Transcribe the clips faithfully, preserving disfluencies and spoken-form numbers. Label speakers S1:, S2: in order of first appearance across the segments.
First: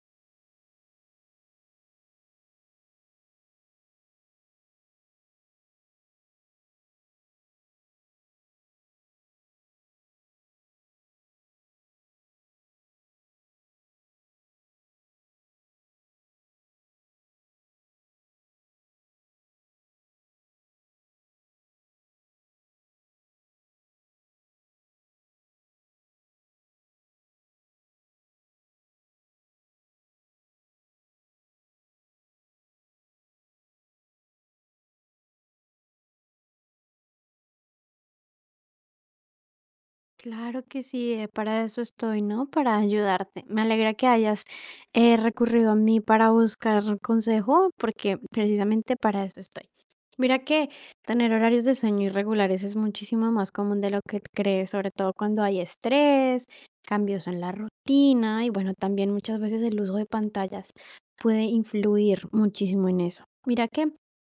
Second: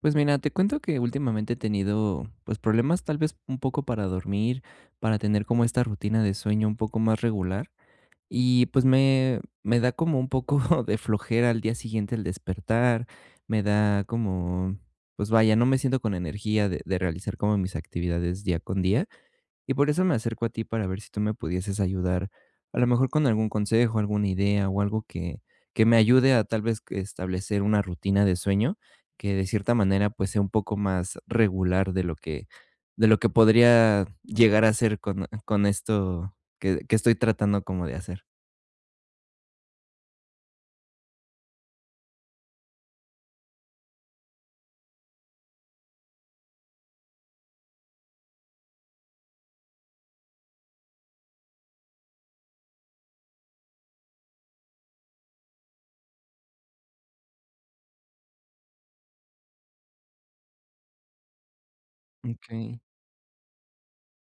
S1: Pues mira, te cuento que últimamente he tenido, pues, problemas tal vez un poco para dormir, para tener como esta rutina de sueño un poco más regular. Y pues me, me da como un poco de flojera al día siguiente el despertar, me da como, pues vaya, no me siento con energía de, de realizar como mis actividades día con día. Y por eso me acerco a ti para ver si tú me pudieses ayudar, a lo mejor con algún consejo, alguna idea o algo que, que me ayude a tal vez que establecer una rutina de sueño que de cierta manera pues sea un poco más regular de lo que, de lo que podría llegar a ser con, con esto que, que estoy tratando como de hacer.
S2: Claro que sí, eh, para eso estoy, ¿no? Para ayudarte. Me alegra que hayas eh, recurrido a mí para buscar consejo, porque precisamente para eso estoy. Mira que tener horarios de sueño irregulares es muchísimo más común de lo que crees, sobre todo cuando hay estrés, cambios en la rutina y bueno, también muchas veces el uso de pantallas puede influir
S1: Ok.
S2: muchísimo en eso. Mira que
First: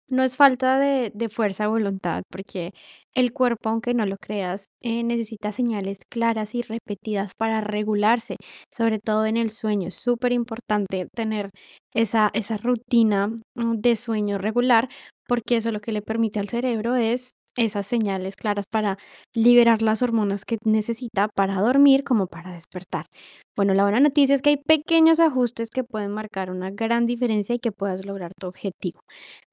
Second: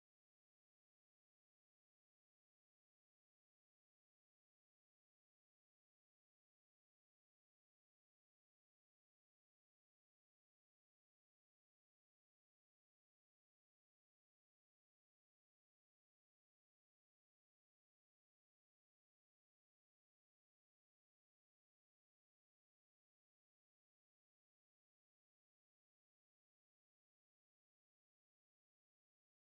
S2: no es falta de, de fuerza de voluntad, porque el cuerpo, aunque no lo creas, eh, necesita señales claras y repetidas para regularse, sobre todo en el sueño. Es súper importante tener esa, esa rutina mm, de sueño regular, porque eso lo que le permite al cerebro es esas señales claras para liberar las hormonas que necesita para dormir como para despertar. Bueno, la buena noticia es que hay pequeños ajustes que pueden marcar una gran diferencia y que puedas lograr tu objetivo.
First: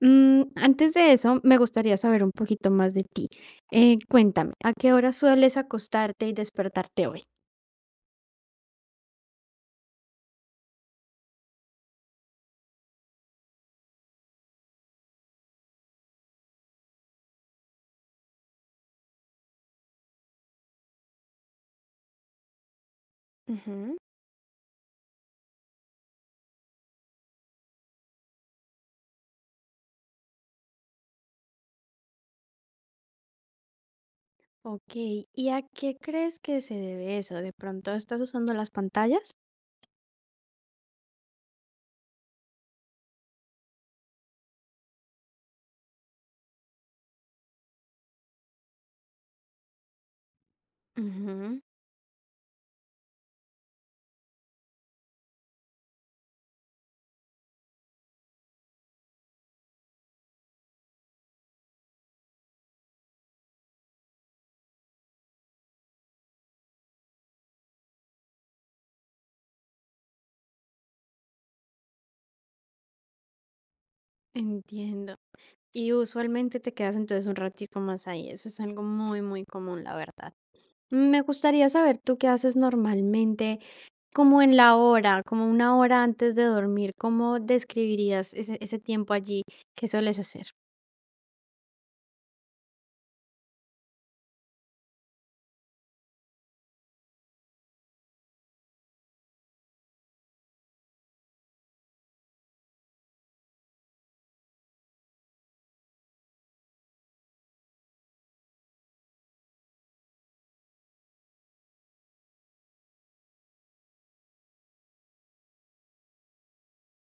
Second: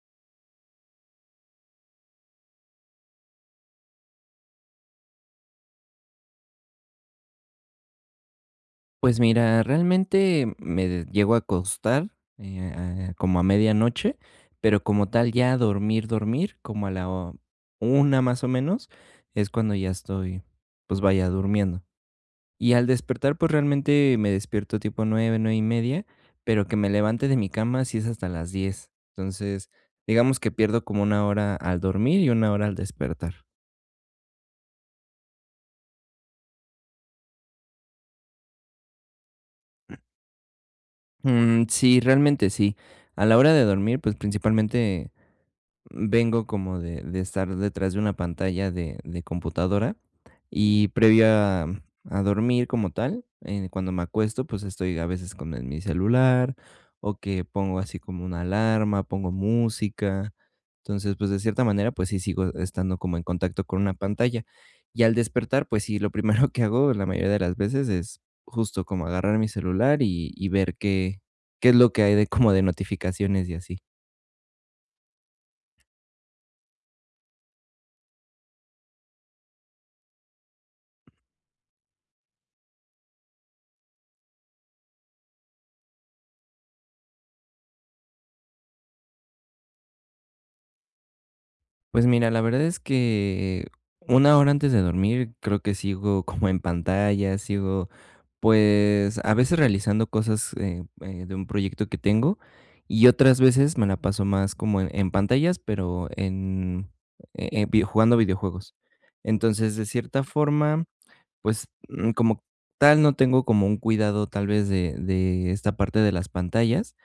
S2: Mm, antes de eso, me gustaría saber un poquito más de ti. Eh, cuéntame, ¿a qué hora sueles acostarte y despertarte hoy?
S1: Pues mira, realmente me de- llego a acostar, eh, ah, como a medianoche, pero como tal ya dormir, dormir, como a la o una más o menos, es cuando ya estoy, pues vaya, durmiendo. Y al despertar, pues
S2: Ujú.
S1: realmente me despierto tipo nueve, nueve y media, pero que me levante de mi cama sí es hasta las diez. Entonces, digamos que pierdo como una hora al dormir y una hora al despertar.
S2: Ok, ¿y a qué crees que se debe eso? ¿De pronto estás usando las pantallas?
S1: Mm, sí, realmente sí. A la hora de dormir, pues principalmente vengo como de, de estar detrás de una pantalla de, de computadora y previo
S2: Ujú.
S1: a, a dormir como tal, eh, cuando me acuesto, pues estoy a veces con el- mi celular o que pongo así como una alarma, pongo música. Entonces, pues de cierta manera, pues sí sigo estando como en contacto con una pantalla. Y al despertar, pues sí, lo primero que hago la mayoría de las veces es justo como agarrar mi celular y, y ver qué, qué es lo que hay de como de notificaciones y así.
S2: Entiendo. Y usualmente te quedas entonces un ratico más ahí. Eso es algo muy, muy común, la verdad. Me gustaría saber tú qué haces normalmente, como en la hora, como una hora antes de dormir. ¿Cómo describirías ese, ese tiempo allí? ¿Qué sueles hacer?
S1: Pues mira, la verdad es que una hora antes de dormir creo que sigo como en pantalla, sigo pues a veces realizando cosas eh, eh, de un proyecto que tengo y otras veces me la paso más como en, en pantallas, pero en, eh, eh, vi- jugando videojuegos. Entonces, de cierta forma, pues mm, como tal no tengo como un cuidado tal vez de, de esta parte de las pantallas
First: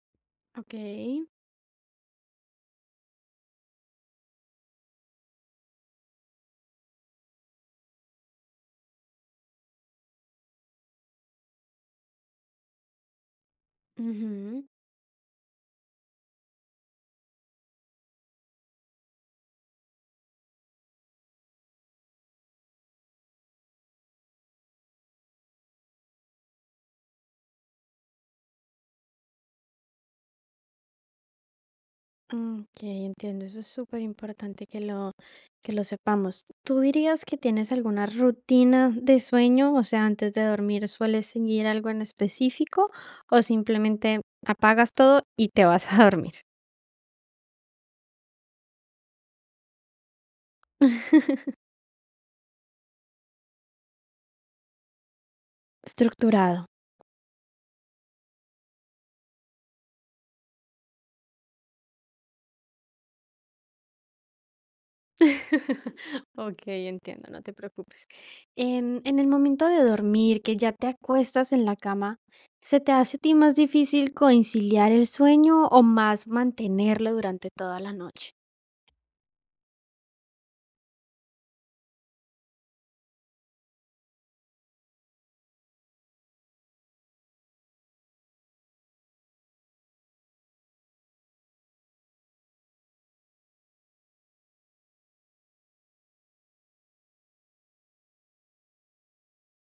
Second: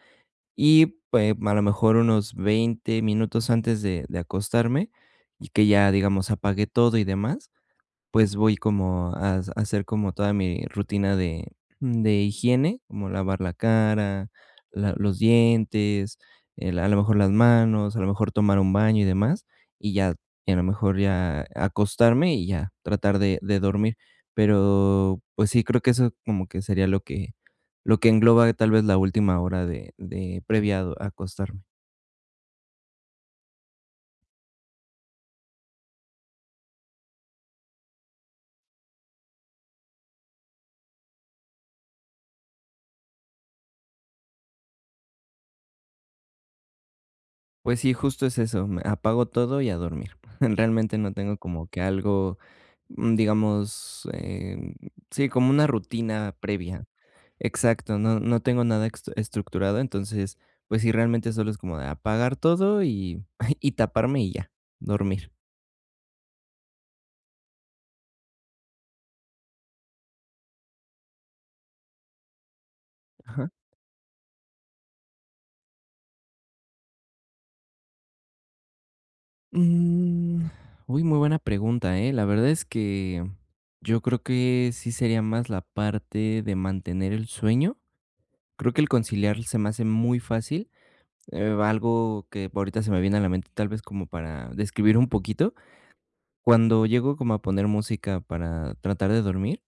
S2: Ok.
S1: y pues, a lo mejor unos veinte minutos antes de de acostarme, y que ya, digamos, apague todo y demás, pues voy como a s- a hacer como toda mi rutina de de higiene, como lavar la cara,
S2: Ujú.
S1: la los dientes, el a lo mejor las manos, a lo mejor tomar un baño y demás, y ya, y a lo mejor ya acostarme y ya tratar de de dormir. Pero, pues sí, creo que eso como que sería lo que lo que engloba tal vez la última hora de de previa a do a acostarme.
S2: Mm, Ok, entiendo, eso es súper importante que lo, que lo sepamos. ¿Tú dirías que tienes alguna rutina de sueño? O sea, antes de dormir, ¿sueles seguir algo en específico o simplemente apagas todo y te vas a dormir?
S1: Pues sí, justo es eso, me apago todo y a dormir. Realmente no tengo como que algo, mm, digamos, em, sí, como una rutina
S2: Estructurado.
S1: previa. Exacto, no, no tengo nada ex- estructurado, entonces, pues sí, realmente solo es como de apagar todo y, y taparme y ya, dormir.
S2: Ok, entiendo, no te preocupes. Em, en el momento de dormir, que ya te acuestas en la cama, ¿se te hace a ti
S1: Ajá.
S2: más difícil conciliar el sueño o más mantenerlo durante toda la noche?
S1: Mm, uy, muy buena pregunta, ¿eh? La verdad es que yo creo que sí sería más la parte de mantener el sueño. Creo que el conciliar se me hace muy fácil. Eh, algo que ahorita se me viene a la mente, tal vez como para describir un poquito. Cuando llego como a poner música para tratar de dormir,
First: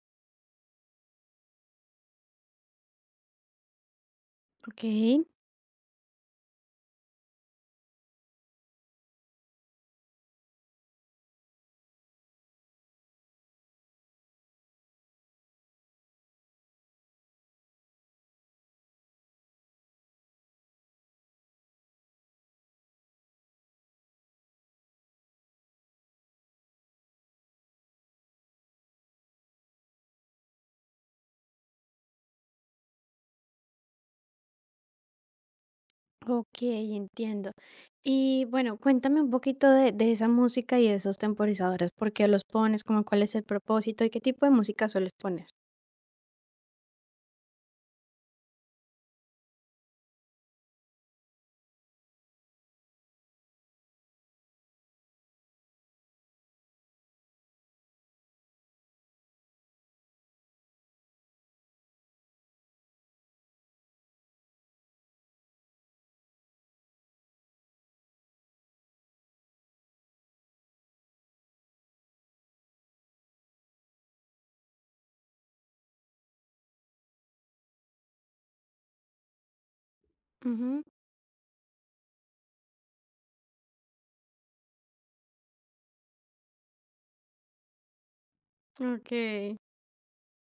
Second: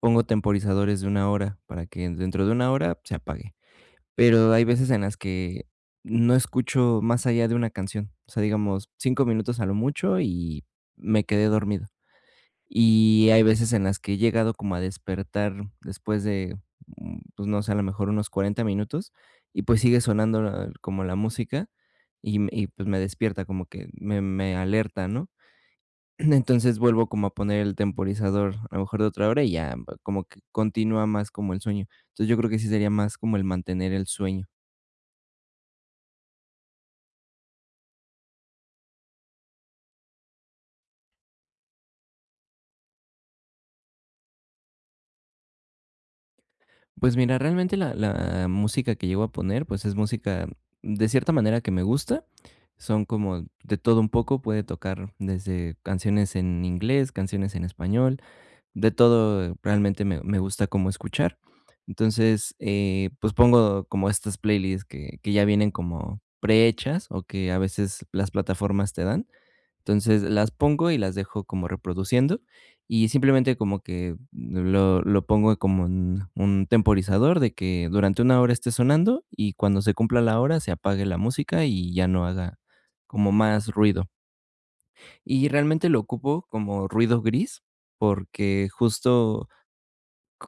S1: pongo temporizadores de una hora para que dentro de una hora se apague. Pero hay
S2: Ok.
S1: veces en las que no escucho más allá de una canción. O sea, digamos, cinco minutos a lo mucho y me quedé dormido. Y hay veces en las que he llegado como a despertar después de, mm, pues, no sé, a lo mejor unos cuarenta minutos, y pues sigue sonando la como la música, y me y pues me despierta, como que me me alerta, ¿no? Entonces vuelvo como a poner el temporizador, a lo mejor de otra hora, y ya va- como que continúa más como el sueño. Entonces, yo creo que sí sería más como el mantener el sueño.
S2: Ok, entiendo. Y bueno, cuéntame un poquito de, de esa música y de esos temporizadores, por qué los pones, como cuál es el propósito y qué tipo de música sueles poner.
S1: Pues mira, realmente la la música que llego a poner, pues es música de cierta manera que me gusta. Son como de todo un poco, puede tocar desde canciones en inglés, canciones en español, de todo realmente me me gusta como escuchar. Entonces, eh, pues pongo como estas playlists que que ya vienen como prehechas o que a veces las plataformas te dan. Entonces, las pongo y las dejo como reproduciendo, y simplemente como que lo lo pongo como en un temporizador de que durante una hora esté sonando, y cuando se cumpla la hora se
S2: Ujú.
S1: apague la música y ya no haga como más ruido. Y realmente lo ocupo como ruido gris, porque justo
S2: Ok.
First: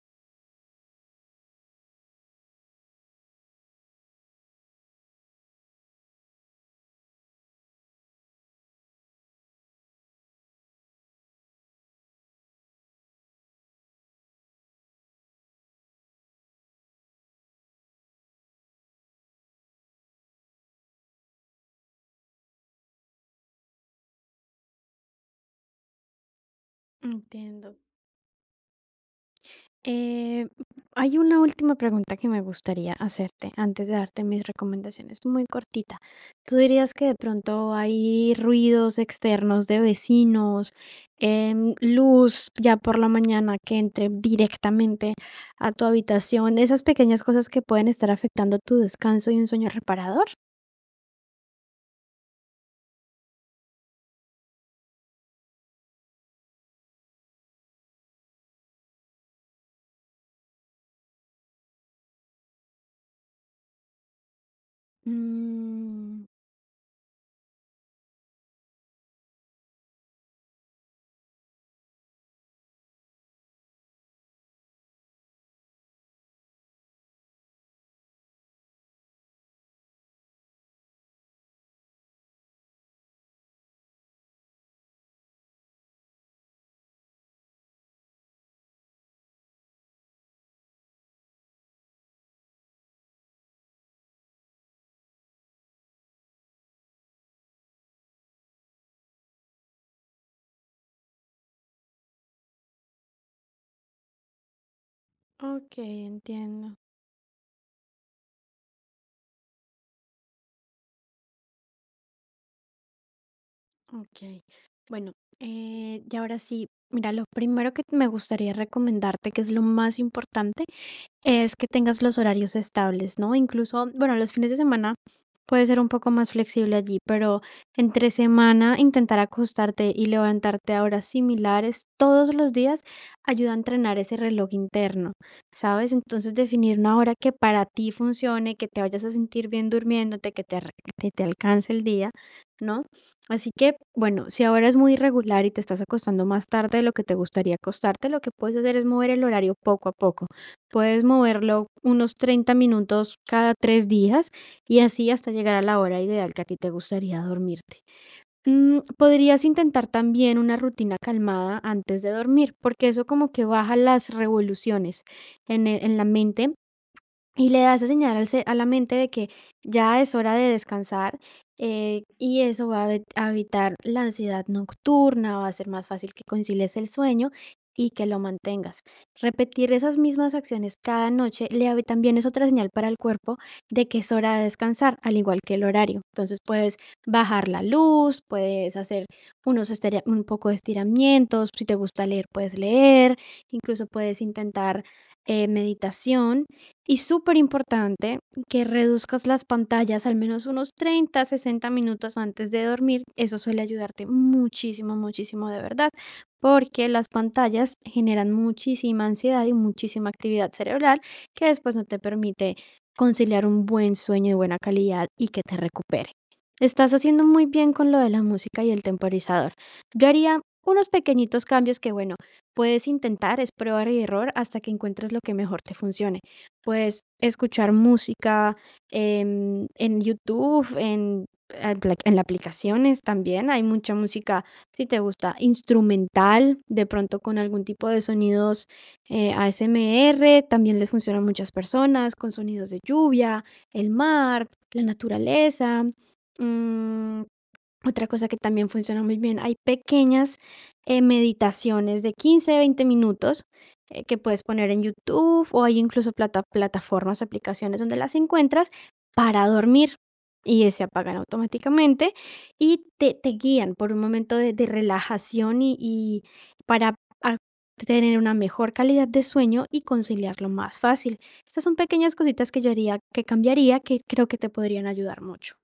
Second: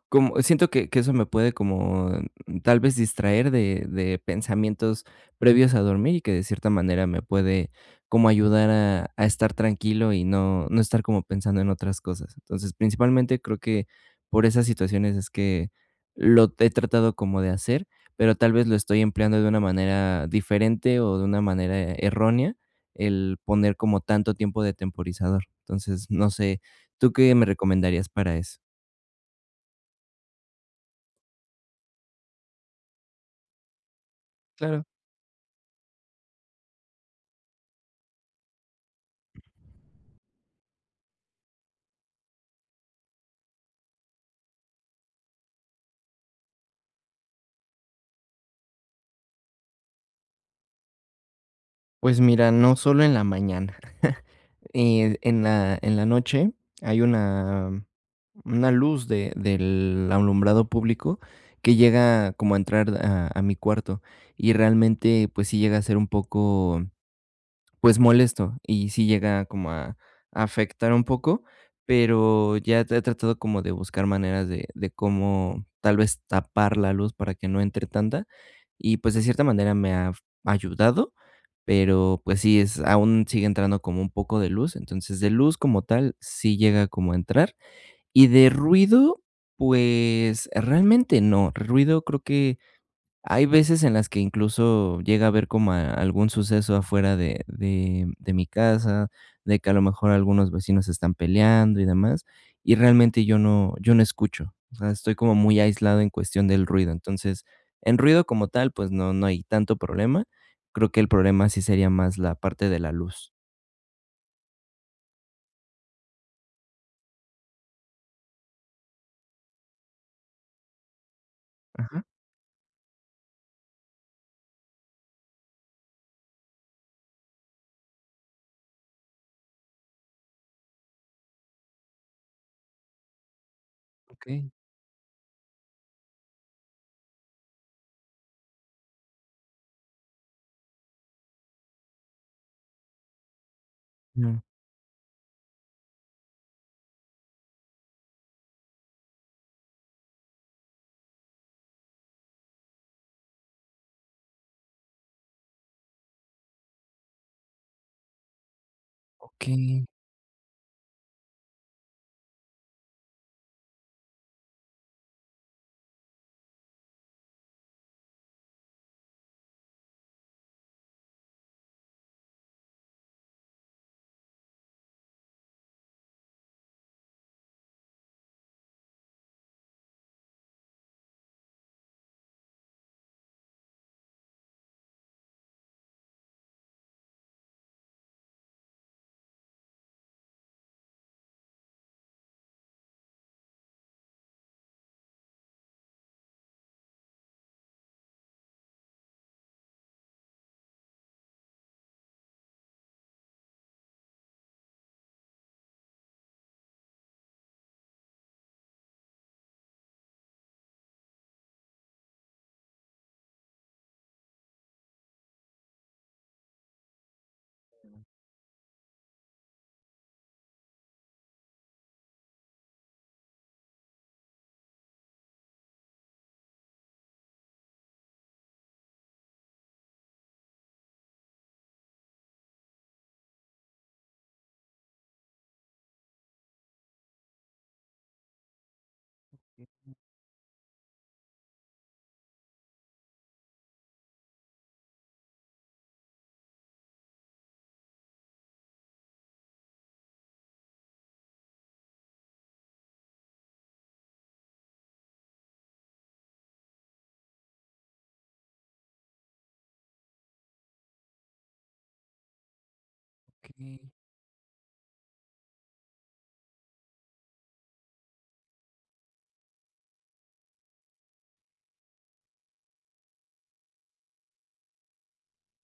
S1: como siento que que eso me puede como, mm, tal vez, distraer de de pensamientos previos a dormir, y que de cierta manera me puede como ayudar a a estar tranquilo y no no estar como pensando en otras cosas. Entonces, principalmente, creo que por esas situaciones es que lo he tratado como de hacer, pero tal vez lo estoy empleando de una manera diferente o de una manera errónea, el poner como tanto tiempo de temporizador. Entonces, no sé, ¿tú qué me
S2: Entiendo.
S1: recomendarías para eso?
S2: Eh, Hay una última pregunta que me gustaría hacerte antes de darte mis
S1: Claro.
S2: recomendaciones, muy cortita. ¿Tú dirías que de pronto hay ruidos externos de vecinos, em, luz ya por la mañana que entre directamente a tu habitación, esas pequeñas cosas que pueden estar afectando tu descanso y un sueño reparador?
S1: Pues mira, no solo en la mañana. Eh, en la, en la noche hay una, una luz de, del alumbrado público que llega como a entrar a, a mi cuarto y realmente pues sí llega a ser un
S2: Mm,
S1: poco pues molesto y sí llega como a, a afectar un poco, pero ya he tratado como de buscar maneras de, de cómo tal vez tapar la luz para que no entre tanta y pues de cierta manera me ha ayudado, pero pues sí, es, aún sigue entrando como un poco de luz, entonces de luz como tal sí llega como a entrar y de ruido, pues realmente no, ruido creo que hay veces en las que incluso llega a haber como a algún suceso afuera de de de mi casa, de que a lo mejor algunos vecinos están peleando y demás, y realmente yo no yo no escucho. O sea, estoy como muy
S2: Ok,
S1: aislado en cuestión del
S2: entiendo.
S1: ruido. Entonces, en ruido como tal, pues no no hay tanto problema. Creo que el problema sí sería más la parte de la luz.
S2: Ok, bueno, eh, y ahora sí, mira, lo primero que me gustaría recomendarte, que es lo más importante, es que tengas
S1: Ajá.
S2: los horarios estables, ¿no? Incluso, bueno, los fines de semana puede ser un poco más flexible allí, pero entre semana intentar acostarte y levantarte a horas similares todos los días ayuda a entrenar ese
S1: Okey.
S2: reloj interno, ¿sabes? Entonces definir una hora que para ti funcione, que te vayas a sentir bien durmiéndote, que te, ar- que te alcance el día, ¿no? Así que, bueno,
S1: No.
S2: si ahora es muy irregular y te estás acostando más tarde de lo que te gustaría acostarte, lo que puedes hacer es mover el horario poco a poco. Puedes moverlo unos treinta minutos cada tres días y así hasta llegar a la hora ideal que a ti te gustaría dormirte. Mm, podrías
S1: Okey,
S2: intentar también una rutina calmada antes de dormir, porque eso como que baja las revoluciones en, e- en la mente y le da esa señal al ce a la mente de que ya es hora de descansar, eh, y eso va a e a evitar la ansiedad nocturna, va a ser más fácil que concilies el sueño y que lo mantengas. Repetir esas mismas acciones cada noche le avi también es otra señal para el cuerpo de que es hora de descansar, al igual que el horario. Entonces, puedes bajar la luz, puedes hacer unos estiria un poco de estiramientos, si te gusta leer, puedes leer, incluso puedes intentar, eh, meditación. Y súper importante que reduzcas las pantallas al menos unos treinta, sesenta minutos antes de dormir. Eso suele ayudarte muchísimo, muchísimo de verdad, porque las pantallas generan muchísima ansiedad y muchísima actividad cerebral que después no te permite conciliar un buen sueño de buena calidad y que te recupere. Estás haciendo muy bien con lo de la música y el temporizador. Yo haría unos pequeñitos cambios que, bueno, puedes intentar, es probar y error hasta que encuentres lo que mejor te funcione. Pues, escuchar música, em, en YouTube, en apla en las aplicaciones también hay mucha música, si te gusta, instrumental, de pronto con algún tipo de sonidos, eh, A S M R, también les funciona a muchas personas, con sonidos de lluvia, el mar, la naturaleza. mm. Otra cosa que también funciona muy bien, hay pequeñas, eh, meditaciones de quince, veinte minutos, eh, que puedes poner en YouTube, o hay incluso plata plataformas, aplicaciones donde las encuentras para dormir, y, eh, se apagan automáticamente, y te te guían
S1: okey.
S2: por un momento de de relajación y y para a tener una mejor calidad de sueño y conciliarlo más fácil. Estas son pequeñas cositas que yo haría que cambiaría, que creo que te podrían ayudar mucho.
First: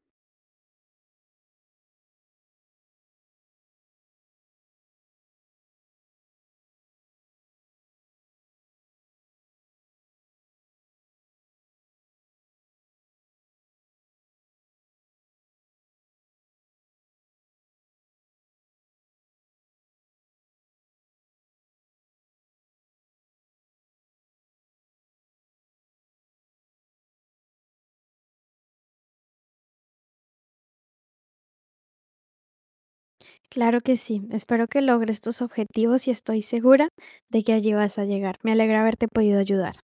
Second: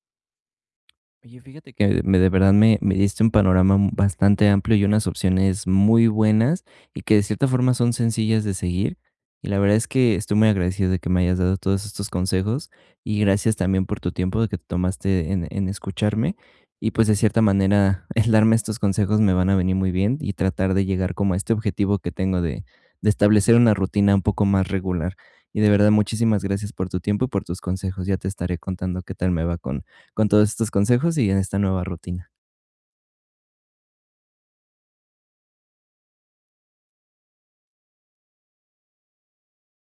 S1: Oye, fíjate que me de verdad me me diste un panorama m- bastante amplio y unas opciones muy buenas, y que de cierta forma son sencillas de seguir. Y la verdad es que estoy muy agradecido de que me hayas dado todos estos consejos, y gracias también por tu tiempo de que te tomaste en en escucharme. Y pues, de cierta manera, el darme estos consejos me van a venir muy bien, y tratar de llegar como a este objetivo que tengo de de establecer una rutina un poco más regular. Y de verdad, muchísimas gracias por tu tiempo y por tus consejos. Ya te estaré contando qué tal me va con con todos estos consejos y en esta nueva rutina.
S2: Claro que sí, espero que logres tus objetivos y estoy segura de que allí vas a llegar. Me alegra haberte podido ayudar.